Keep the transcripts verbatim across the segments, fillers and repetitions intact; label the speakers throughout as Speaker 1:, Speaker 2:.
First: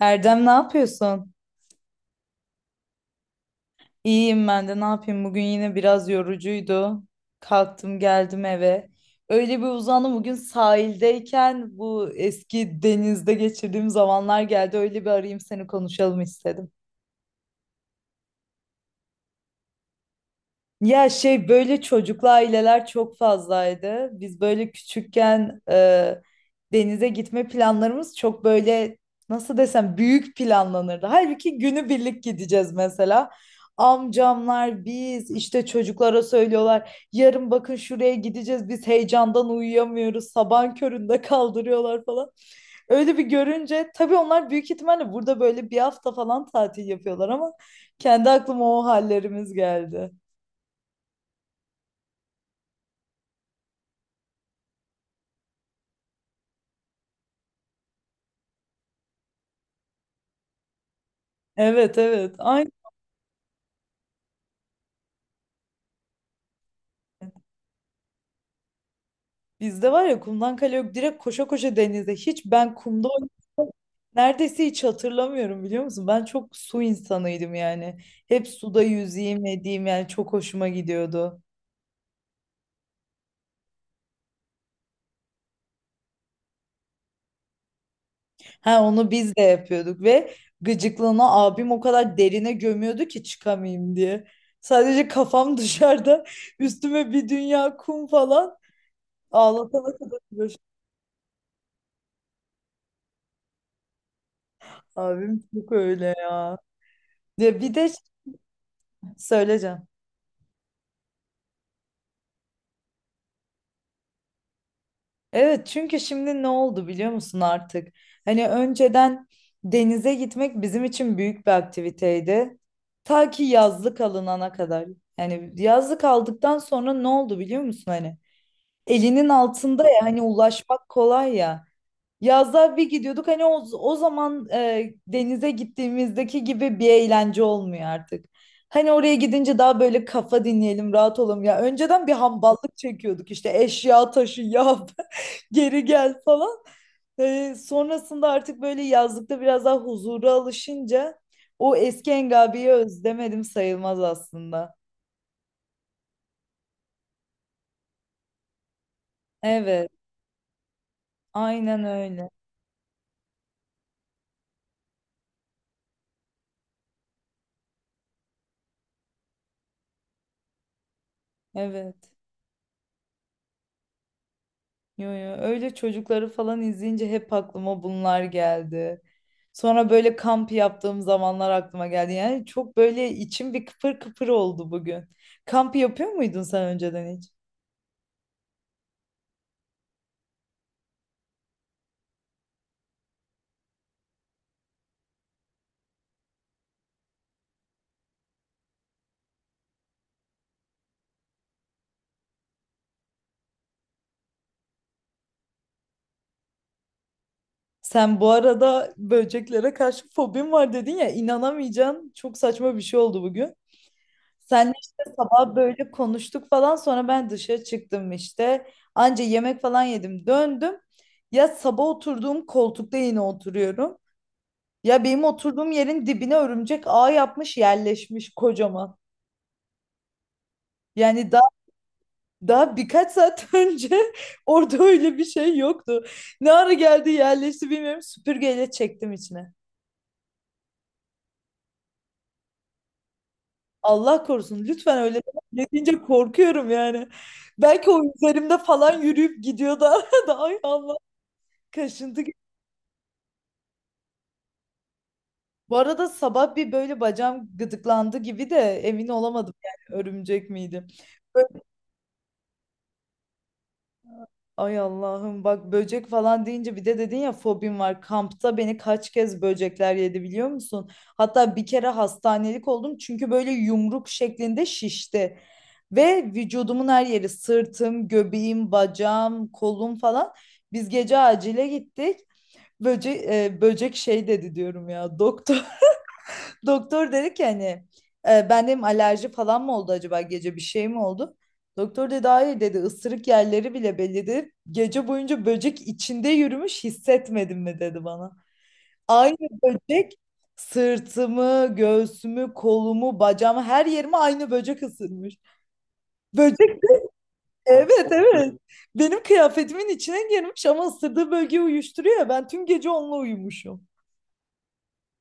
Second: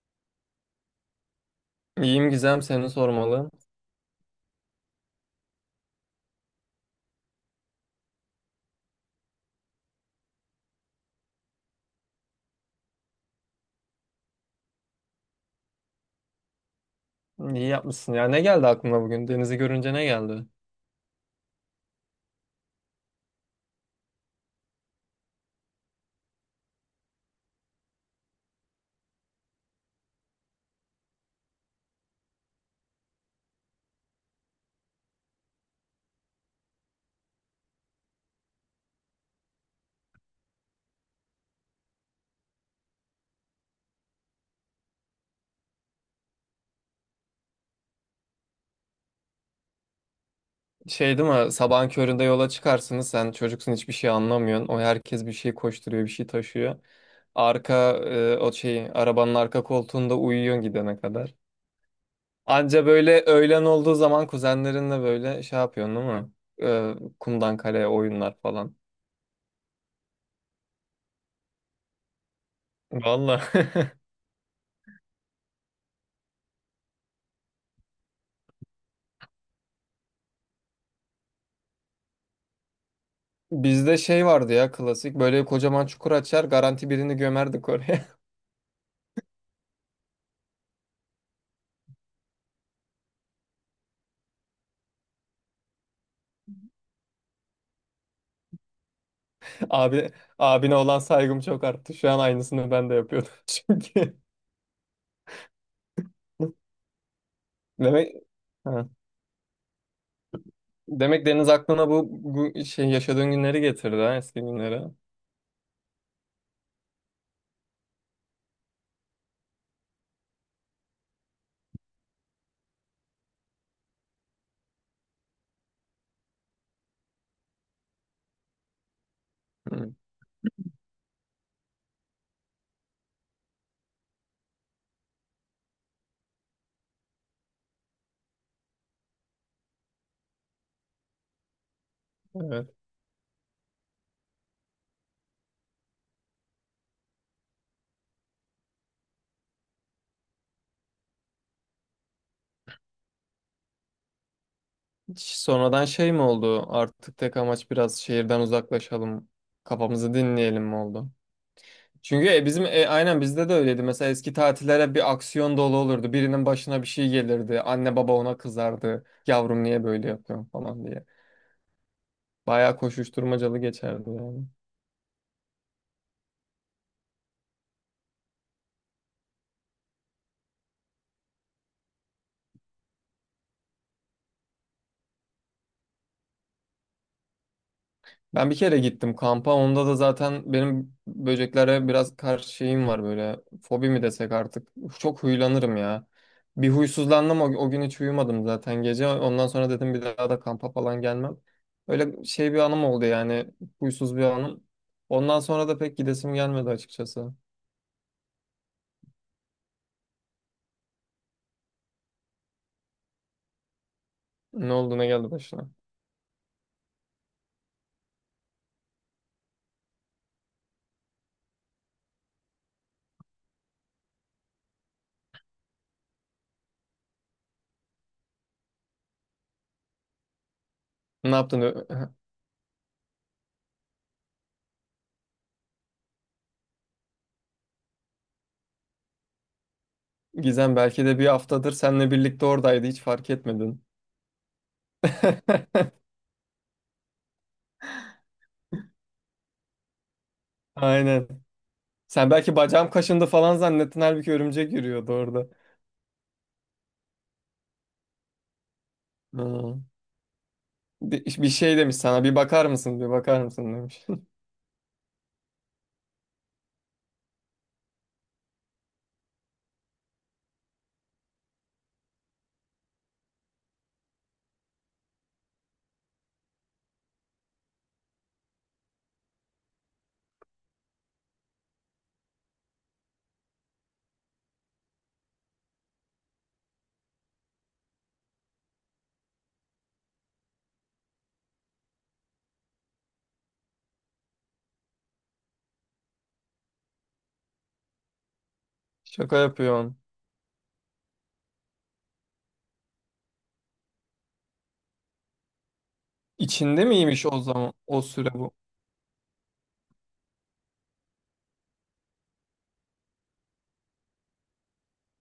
Speaker 1: Erdem ne yapıyorsun?
Speaker 2: İyiyim Gizem, seni sormalı.
Speaker 1: İyiyim ben de ne yapayım bugün yine biraz yorucuydu. Kalktım geldim eve. Öyle bir uzandım bugün sahildeyken bu eski denizde geçirdiğim zamanlar geldi. Öyle bir arayayım seni konuşalım istedim.
Speaker 2: İyi yapmışsın. Ya ne geldi aklına bugün? Denizi görünce ne geldi?
Speaker 1: Ya şey böyle çocuklu aileler çok fazlaydı. Biz böyle küçükken e, denize gitme planlarımız çok böyle nasıl desem büyük planlanırdı. Halbuki günü birlik gideceğiz mesela. Amcamlar biz işte çocuklara söylüyorlar. Yarın bakın şuraya gideceğiz. Biz heyecandan uyuyamıyoruz. Sabahın köründe kaldırıyorlar falan. Öyle bir görünce tabii onlar büyük ihtimalle burada böyle bir hafta falan tatil yapıyorlar ama kendi aklıma o hallerimiz geldi.
Speaker 2: Şey değil mi? Sabahın köründe yola çıkarsınız. Sen çocuksun, hiçbir şey anlamıyorsun. O herkes bir şey koşturuyor, bir şey taşıyor. Arka e, o şey arabanın arka koltuğunda uyuyorsun gidene kadar.
Speaker 1: Evet evet. Aynı
Speaker 2: Anca böyle öğlen olduğu zaman kuzenlerinle böyle şey yapıyorsun değil mi? E, kumdan kaleye oyunlar falan.
Speaker 1: bizde var ya kumdan kale yok. Direkt koşa koşa denize. Hiç ben kumda
Speaker 2: Valla.
Speaker 1: oynadım. Neredeyse hiç hatırlamıyorum biliyor musun? Ben çok su insanıydım yani. Hep suda yüzeyim edeyim yani çok hoşuma gidiyordu.
Speaker 2: Bizde şey vardı ya klasik. Böyle kocaman çukur açar, garanti birini gömerdik oraya.
Speaker 1: Ha onu biz de yapıyorduk ve gıcıklığına abim o kadar derine gömüyordu ki çıkamayayım diye. Sadece kafam dışarıda üstüme bir dünya kum falan ağlatana
Speaker 2: Abi,
Speaker 1: kadar uğraştım.
Speaker 2: Abine olan saygım çok arttı. Şu an aynısını ben de yapıyordum çünkü.
Speaker 1: Abim çok öyle ya. Ya bir de şey
Speaker 2: Demek ha.
Speaker 1: söyleyeceğim.
Speaker 2: Demek Deniz aklına bu, bu şey yaşadığın günleri getirdi ha, eski günleri.
Speaker 1: Evet çünkü şimdi ne oldu biliyor musun artık? Hani önceden denize gitmek bizim için büyük bir aktiviteydi. Ta ki yazlık alınana kadar. Yani yazlık aldıktan sonra ne oldu biliyor musun hani? Elinin altında
Speaker 2: Hı,
Speaker 1: ya hani ulaşmak kolay ya. Yazda bir gidiyorduk hani o, o zaman e, denize gittiğimizdeki gibi bir eğlence olmuyor artık. Hani oraya gidince daha böyle kafa dinleyelim, rahat olalım ya. Önceden bir
Speaker 2: evet.
Speaker 1: hamballık çekiyorduk işte eşya taşı ya geri gel falan. E, sonrasında artık böyle yazlıkta biraz daha huzura alışınca o eski Engabi'yi özlemedim sayılmaz aslında.
Speaker 2: Ş- Sonradan şey mi oldu? Artık tek amaç biraz şehirden uzaklaşalım,
Speaker 1: Evet,
Speaker 2: kafamızı dinleyelim mi oldu?
Speaker 1: aynen
Speaker 2: Çünkü
Speaker 1: öyle.
Speaker 2: e, bizim e, aynen bizde de öyleydi. Mesela eski tatillere bir aksiyon dolu olurdu. Birinin başına bir şey gelirdi. Anne baba ona kızardı. Yavrum niye böyle yapıyorsun falan diye.
Speaker 1: Evet.
Speaker 2: Bayağı koşuşturmacalı geçerdi yani.
Speaker 1: Yo yo öyle çocukları falan izleyince hep aklıma bunlar geldi. Sonra böyle kamp yaptığım zamanlar aklıma geldi. Yani çok böyle içim bir kıpır kıpır oldu bugün. Kamp yapıyor muydun sen önceden hiç?
Speaker 2: Ben bir kere gittim kampa. Onda da zaten benim böceklere biraz karşı şeyim var böyle. Fobi mi desek artık. Çok huylanırım ya. Bir huysuzlandım, o, o gün hiç uyumadım zaten gece. Ondan sonra dedim bir daha da kampa falan gelmem. Öyle şey bir anım oldu yani. Huysuz bir anım. Ondan sonra da pek gidesim gelmedi açıkçası.
Speaker 1: Sen bu arada böceklere karşı fobim var dedin ya inanamayacaksın. Çok saçma bir şey oldu bugün.
Speaker 2: Ne
Speaker 1: Sen
Speaker 2: oldu,
Speaker 1: işte
Speaker 2: ne geldi
Speaker 1: sabah
Speaker 2: başına?
Speaker 1: böyle konuştuk falan sonra ben dışarı çıktım işte. Anca yemek falan yedim döndüm. Ya sabah oturduğum koltukta yine oturuyorum. Ya benim oturduğum yerin dibine örümcek ağ yapmış yerleşmiş kocaman.
Speaker 2: Ne
Speaker 1: Yani daha,
Speaker 2: yaptın? Ö-
Speaker 1: daha birkaç saat önce orada öyle bir şey yoktu. Ne ara geldi yerleşti bilmiyorum süpürgeyle çektim içine.
Speaker 2: Gizem belki de bir haftadır seninle birlikte oradaydı, hiç fark etmedin.
Speaker 1: Allah korusun lütfen öyle deme. Ne deyince korkuyorum yani. Belki o üzerimde falan yürüyüp gidiyor da da ay Allah
Speaker 2: Aynen.
Speaker 1: kaşıntı.
Speaker 2: Sen
Speaker 1: Gibi.
Speaker 2: belki bacağım kaşındı falan zannettin, halbuki örümcek yürüyordu orada.
Speaker 1: Bu arada sabah bir böyle bacağım gıdıklandı gibi de emin olamadım
Speaker 2: Hı.
Speaker 1: yani örümcek miydi.
Speaker 2: Bir, bir şey demiş sana, bir bakar mısın bir bakar mısın demiş.
Speaker 1: Ay Allah'ım bak böcek falan deyince bir de dedin ya fobim var. Kampta beni kaç kez böcekler yedi biliyor musun? Hatta bir kere hastanelik oldum çünkü böyle yumruk şeklinde şişti. Ve vücudumun her yeri sırtım, göbeğim, bacağım, kolum falan. Biz gece acile gittik. Böcek, böcek şey dedi diyorum ya doktor. Doktor dedi ki hani e, ben dedim alerji falan mı oldu acaba gece bir şey mi oldu? Doktor dedi hayır dedi ısırık yerleri bile belli dedi. Gece boyunca böcek içinde yürümüş hissetmedin mi dedi bana. Aynı
Speaker 2: Şaka yapıyorsun.
Speaker 1: böcek sırtımı, göğsümü, kolumu, bacağımı her yerime aynı böcek ısırmış. Böcek
Speaker 2: İçinde miymiş o zaman o
Speaker 1: evet
Speaker 2: süre bu?
Speaker 1: evet benim kıyafetimin içine girmiş ama ısırdığı bölgeyi uyuşturuyor ya ben tüm gece onunla uyumuşum.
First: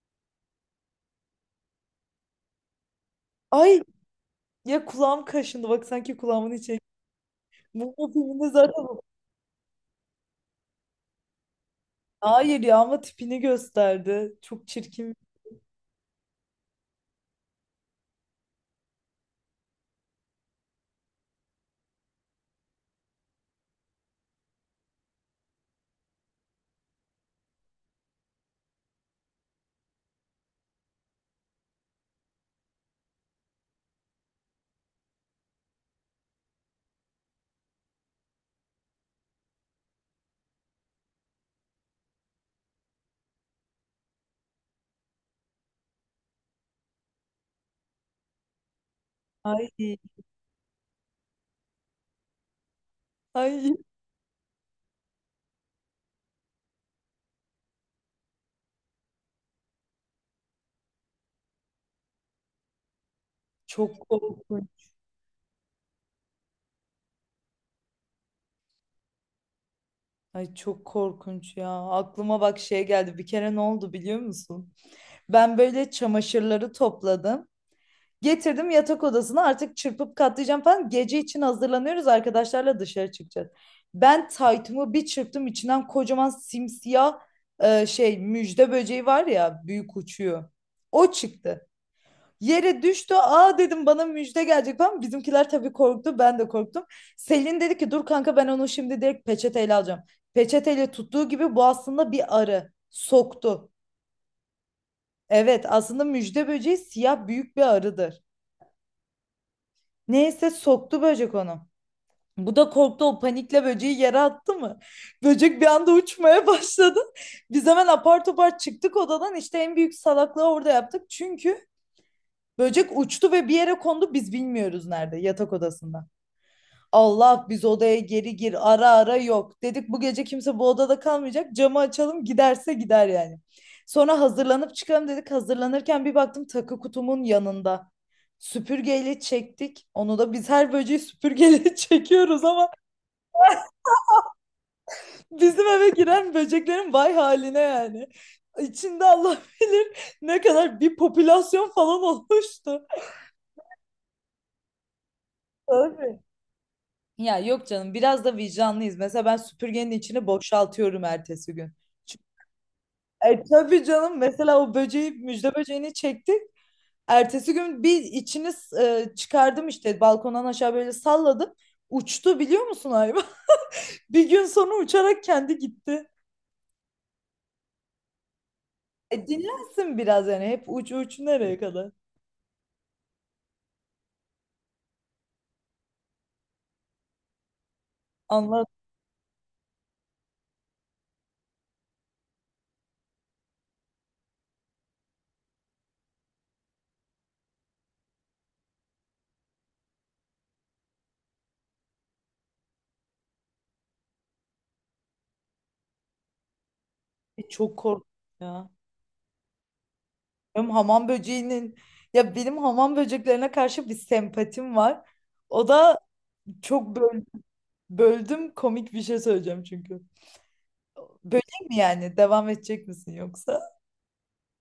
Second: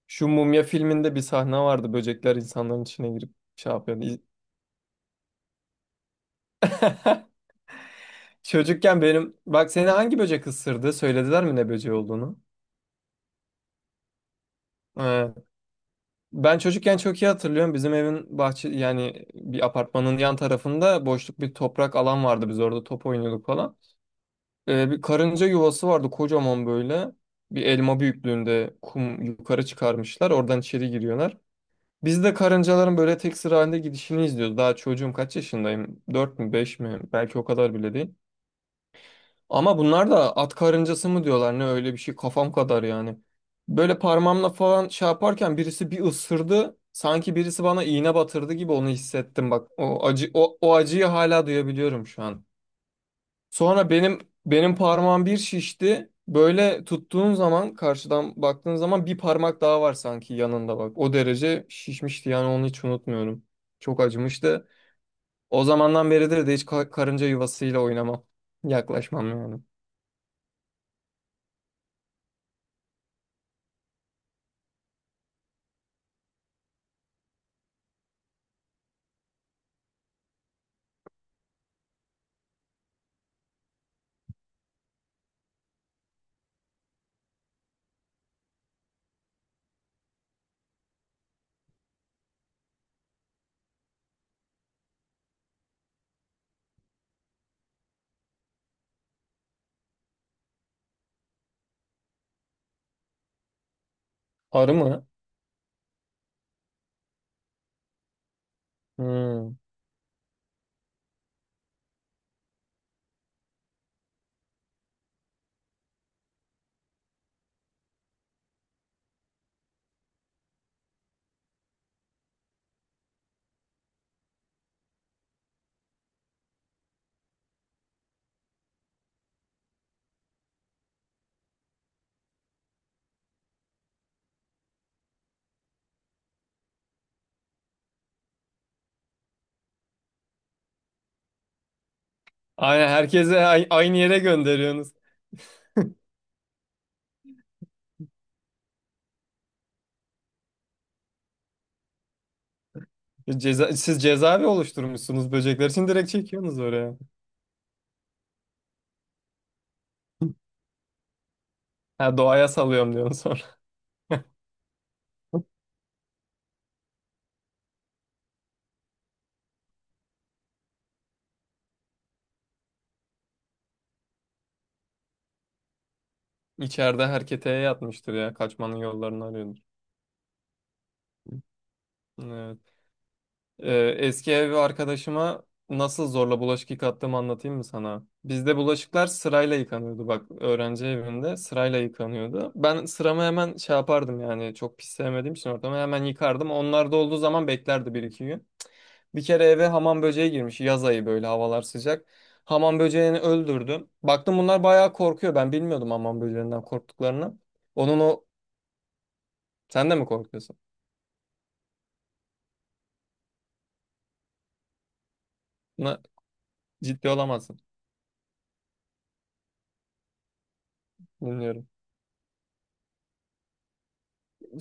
Speaker 2: Şu Mumya filminde bir sahne vardı, böcekler insanların içine girip şey
Speaker 1: Ay
Speaker 2: yapıyordu. İz-
Speaker 1: ya kulağım kaşındı bak sanki kulağımın içi. Bu bu filmde zaten
Speaker 2: Çocukken benim bak, seni hangi böcek ısırdı? Söylediler mi ne böceği olduğunu?
Speaker 1: Hayır ya ama tipini gösterdi. Çok çirkin.
Speaker 2: Ee, ben çocukken çok iyi hatırlıyorum. Bizim evin bahçe, yani bir apartmanın yan tarafında boşluk bir toprak alan vardı. Biz orada top oynuyorduk falan. Ee, bir karınca yuvası vardı kocaman böyle. Bir elma büyüklüğünde kum yukarı çıkarmışlar, oradan içeri giriyorlar. Biz de karıncaların böyle tek sıra halinde gidişini izliyoruz. Daha çocuğum, kaç yaşındayım? Dört mü, beş mi? Belki o kadar bile değil. Ama bunlar da at karıncası mı diyorlar ne, öyle bir şey kafam kadar yani. Böyle parmağımla falan şey yaparken birisi bir ısırdı. Sanki birisi bana iğne batırdı gibi onu hissettim
Speaker 1: Ay,
Speaker 2: bak. O acı o, o acıyı hala duyabiliyorum şu an.
Speaker 1: ay
Speaker 2: Sonra benim benim parmağım bir şişti. Böyle tuttuğun zaman, karşıdan baktığın zaman bir parmak daha var sanki yanında bak. O derece şişmişti yani, onu hiç unutmuyorum.
Speaker 1: çok
Speaker 2: Çok acımıştı.
Speaker 1: korkunç.
Speaker 2: O zamandan beridir de hiç ka- karınca yuvasıyla oynamam. Yaklaşmam yani.
Speaker 1: Ay çok korkunç ya. Aklıma bak şey geldi. Bir kere ne oldu biliyor musun? Ben böyle çamaşırları topladım. Getirdim yatak odasına artık çırpıp katlayacağım falan. Gece için hazırlanıyoruz arkadaşlarla dışarı çıkacağız. Ben taytımı bir çırptım içinden kocaman simsiyah e, şey müjde böceği var ya büyük uçuyor. O çıktı. Yere düştü. Aa dedim bana müjde gelecek falan. Bizimkiler tabii korktu. Ben de korktum. Selin dedi ki dur kanka ben onu şimdi direkt peçeteyle alacağım. Peçeteyle tuttuğu gibi bu aslında bir arı. Soktu.
Speaker 2: Arı mı?
Speaker 1: Evet aslında müjde böceği siyah büyük bir arıdır.
Speaker 2: Hmm.
Speaker 1: Neyse soktu böcek onu. Bu da korktu o panikle böceği yere attı mı? Böcek bir anda uçmaya başladı. Biz hemen apar topar çıktık odadan işte en büyük salaklığı orada yaptık. Çünkü böcek uçtu ve bir yere kondu biz bilmiyoruz nerede yatak odasında. Allah biz odaya geri gir ara ara yok. Dedik bu gece kimse bu odada kalmayacak camı açalım giderse gider yani. Sonra hazırlanıp çıkalım dedik hazırlanırken bir baktım takı kutumun yanında. Süpürgeyle çektik. Onu da biz her böceği süpürgeyle çekiyoruz ama
Speaker 2: Aynen, herkese ay- aynı yere gönderiyorsunuz.
Speaker 1: bizim eve giren böceklerin vay haline yani. İçinde Allah bilir ne kadar bir popülasyon falan olmuştu.
Speaker 2: Ceza siz cezaevi oluşturmuşsunuz böcekler için, direkt
Speaker 1: Tabii.
Speaker 2: çekiyorsunuz oraya.
Speaker 1: Ya yok canım biraz da vicdanlıyız. Mesela ben süpürgenin içini boşaltıyorum ertesi gün.
Speaker 2: Ha, doğaya salıyorum diyorsun.
Speaker 1: E, tabii canım mesela o böceği müjde böceğini çektik. Ertesi gün bir içini e, çıkardım işte balkondan aşağı böyle salladım. Uçtu biliyor musun hayvan? Bir gün sonra uçarak kendi gitti.
Speaker 2: İçeride herkete yatmıştır ya. Kaçmanın yollarını
Speaker 1: E,
Speaker 2: arıyordur.
Speaker 1: dinlensin biraz yani hep uç uç nereye kadar?
Speaker 2: Evet. Ee, eski ev arkadaşıma nasıl zorla bulaşık yıkattığımı anlatayım mı sana? Bizde
Speaker 1: Allah
Speaker 2: bulaşıklar sırayla yıkanıyordu. Bak, öğrenci evinde sırayla yıkanıyordu. Ben sıramı hemen şey yapardım yani, çok pis sevmediğim için ortamı hemen yıkardım. Onlar da olduğu zaman beklerdi bir iki gün. Bir kere eve hamam böceği girmiş. Yaz ayı, böyle havalar sıcak. Hamam böceğini öldürdüm. Baktım bunlar bayağı korkuyor. Ben bilmiyordum hamam böceğinden korktuklarını.
Speaker 1: e, çok
Speaker 2: Onun
Speaker 1: korktum
Speaker 2: o...
Speaker 1: ya.
Speaker 2: Sen de mi korkuyorsun?
Speaker 1: Benim hamam böceğinin ya benim hamam böceklerine karşı bir sempatim var. O da
Speaker 2: Buna
Speaker 1: çok
Speaker 2: ciddi
Speaker 1: böl-
Speaker 2: olamazsın.
Speaker 1: böldüm komik bir şey söyleyeceğim çünkü.
Speaker 2: Bilmiyorum.
Speaker 1: Böcek mi yani? Devam edecek misin yoksa?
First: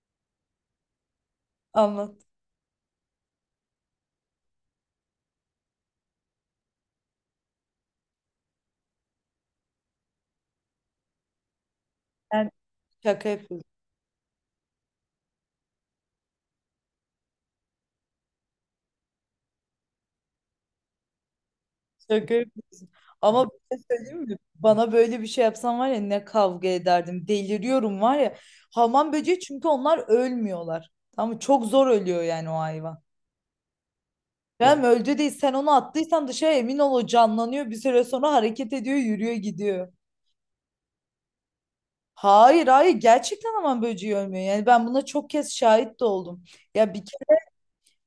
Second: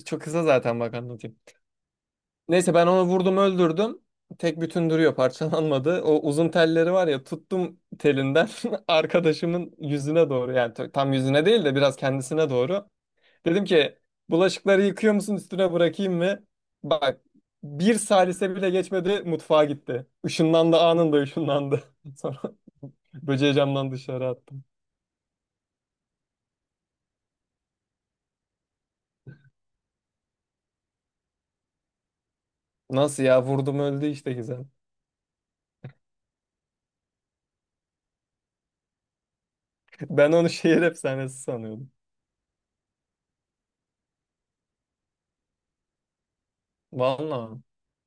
Speaker 2: Çok kısa zaten, bak anlatayım.
Speaker 1: Anlat.
Speaker 2: Neyse, ben onu vurdum öldürdüm. Tek bütün duruyor, parçalanmadı. O uzun telleri var ya, tuttum telinden arkadaşımın yüzüne doğru, yani t- tam yüzüne değil de biraz kendisine
Speaker 1: Ben
Speaker 2: doğru.
Speaker 1: şaka yapıyorsun.
Speaker 2: Dedim ki bulaşıkları yıkıyor musun, üstüne bırakayım mı? Bak, bir salise bile geçmedi mutfağa gitti. Işınlandı, anında ışınlandı.
Speaker 1: Şaka
Speaker 2: Sonra
Speaker 1: yapıyorsun. Ama
Speaker 2: böceği
Speaker 1: bir şey
Speaker 2: camdan
Speaker 1: söyleyeyim
Speaker 2: dışarı
Speaker 1: mi?
Speaker 2: attım.
Speaker 1: Bana böyle bir şey yapsan var ya ne kavga ederdim. Deliriyorum var ya. Hamam böceği çünkü onlar ölmüyorlar. Tamam mı? Çok zor ölüyor yani o hayvan.
Speaker 2: Nasıl ya, vurdum öldü işte
Speaker 1: Ya
Speaker 2: Gizem.
Speaker 1: yani öldü değil sen onu attıysan dışarı emin ol o canlanıyor bir süre sonra hareket ediyor yürüyor gidiyor.
Speaker 2: Ben onu şehir efsanesi sanıyordum.
Speaker 1: Hayır hayır gerçekten hamam böceği ölmüyor. Yani ben buna çok kez şahit de oldum. Ya bir
Speaker 2: Vallahi.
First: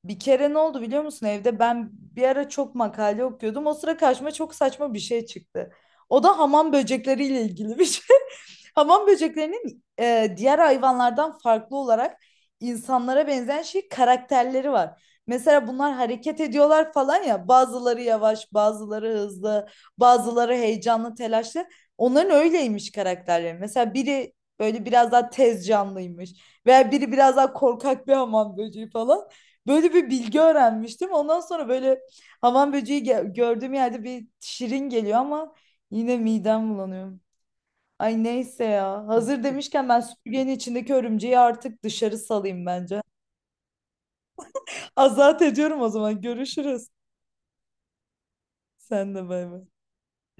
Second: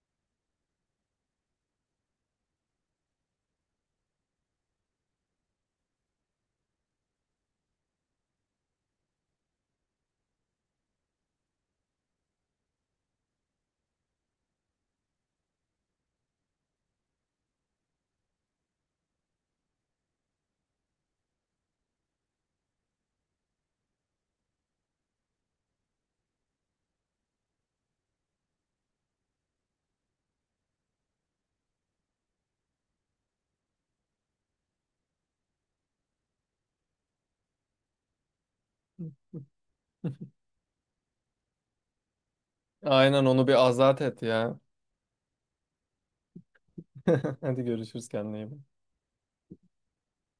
Speaker 1: Bir kere ne oldu biliyor musun evde? Ben bir ara çok makale okuyordum. O sıra karşıma çok saçma bir şey çıktı. O da hamam böcekleriyle ilgili bir şey. Hamam böceklerinin e, diğer hayvanlardan farklı olarak insanlara benzeyen şey karakterleri var. Mesela bunlar hareket ediyorlar falan ya. Bazıları yavaş, bazıları hızlı, bazıları heyecanlı, telaşlı. Onların öyleymiş karakterleri. Mesela biri böyle biraz daha tez canlıymış veya biri biraz daha korkak bir hamam böceği falan. Böyle bir bilgi öğrenmiştim. Ondan sonra böyle hamam böceği ge- gördüğüm yerde bir şirin geliyor ama yine midem bulanıyor. Ay neyse ya. Hazır demişken ben süpürgenin içindeki örümceği artık dışarı salayım bence.
Speaker 2: Aynen, onu bir azat et ya.
Speaker 1: Azat ediyorum o zaman. Görüşürüz.
Speaker 2: Hadi görüşürüz, kendine iyi bak.
Speaker 1: Sen de bay bay.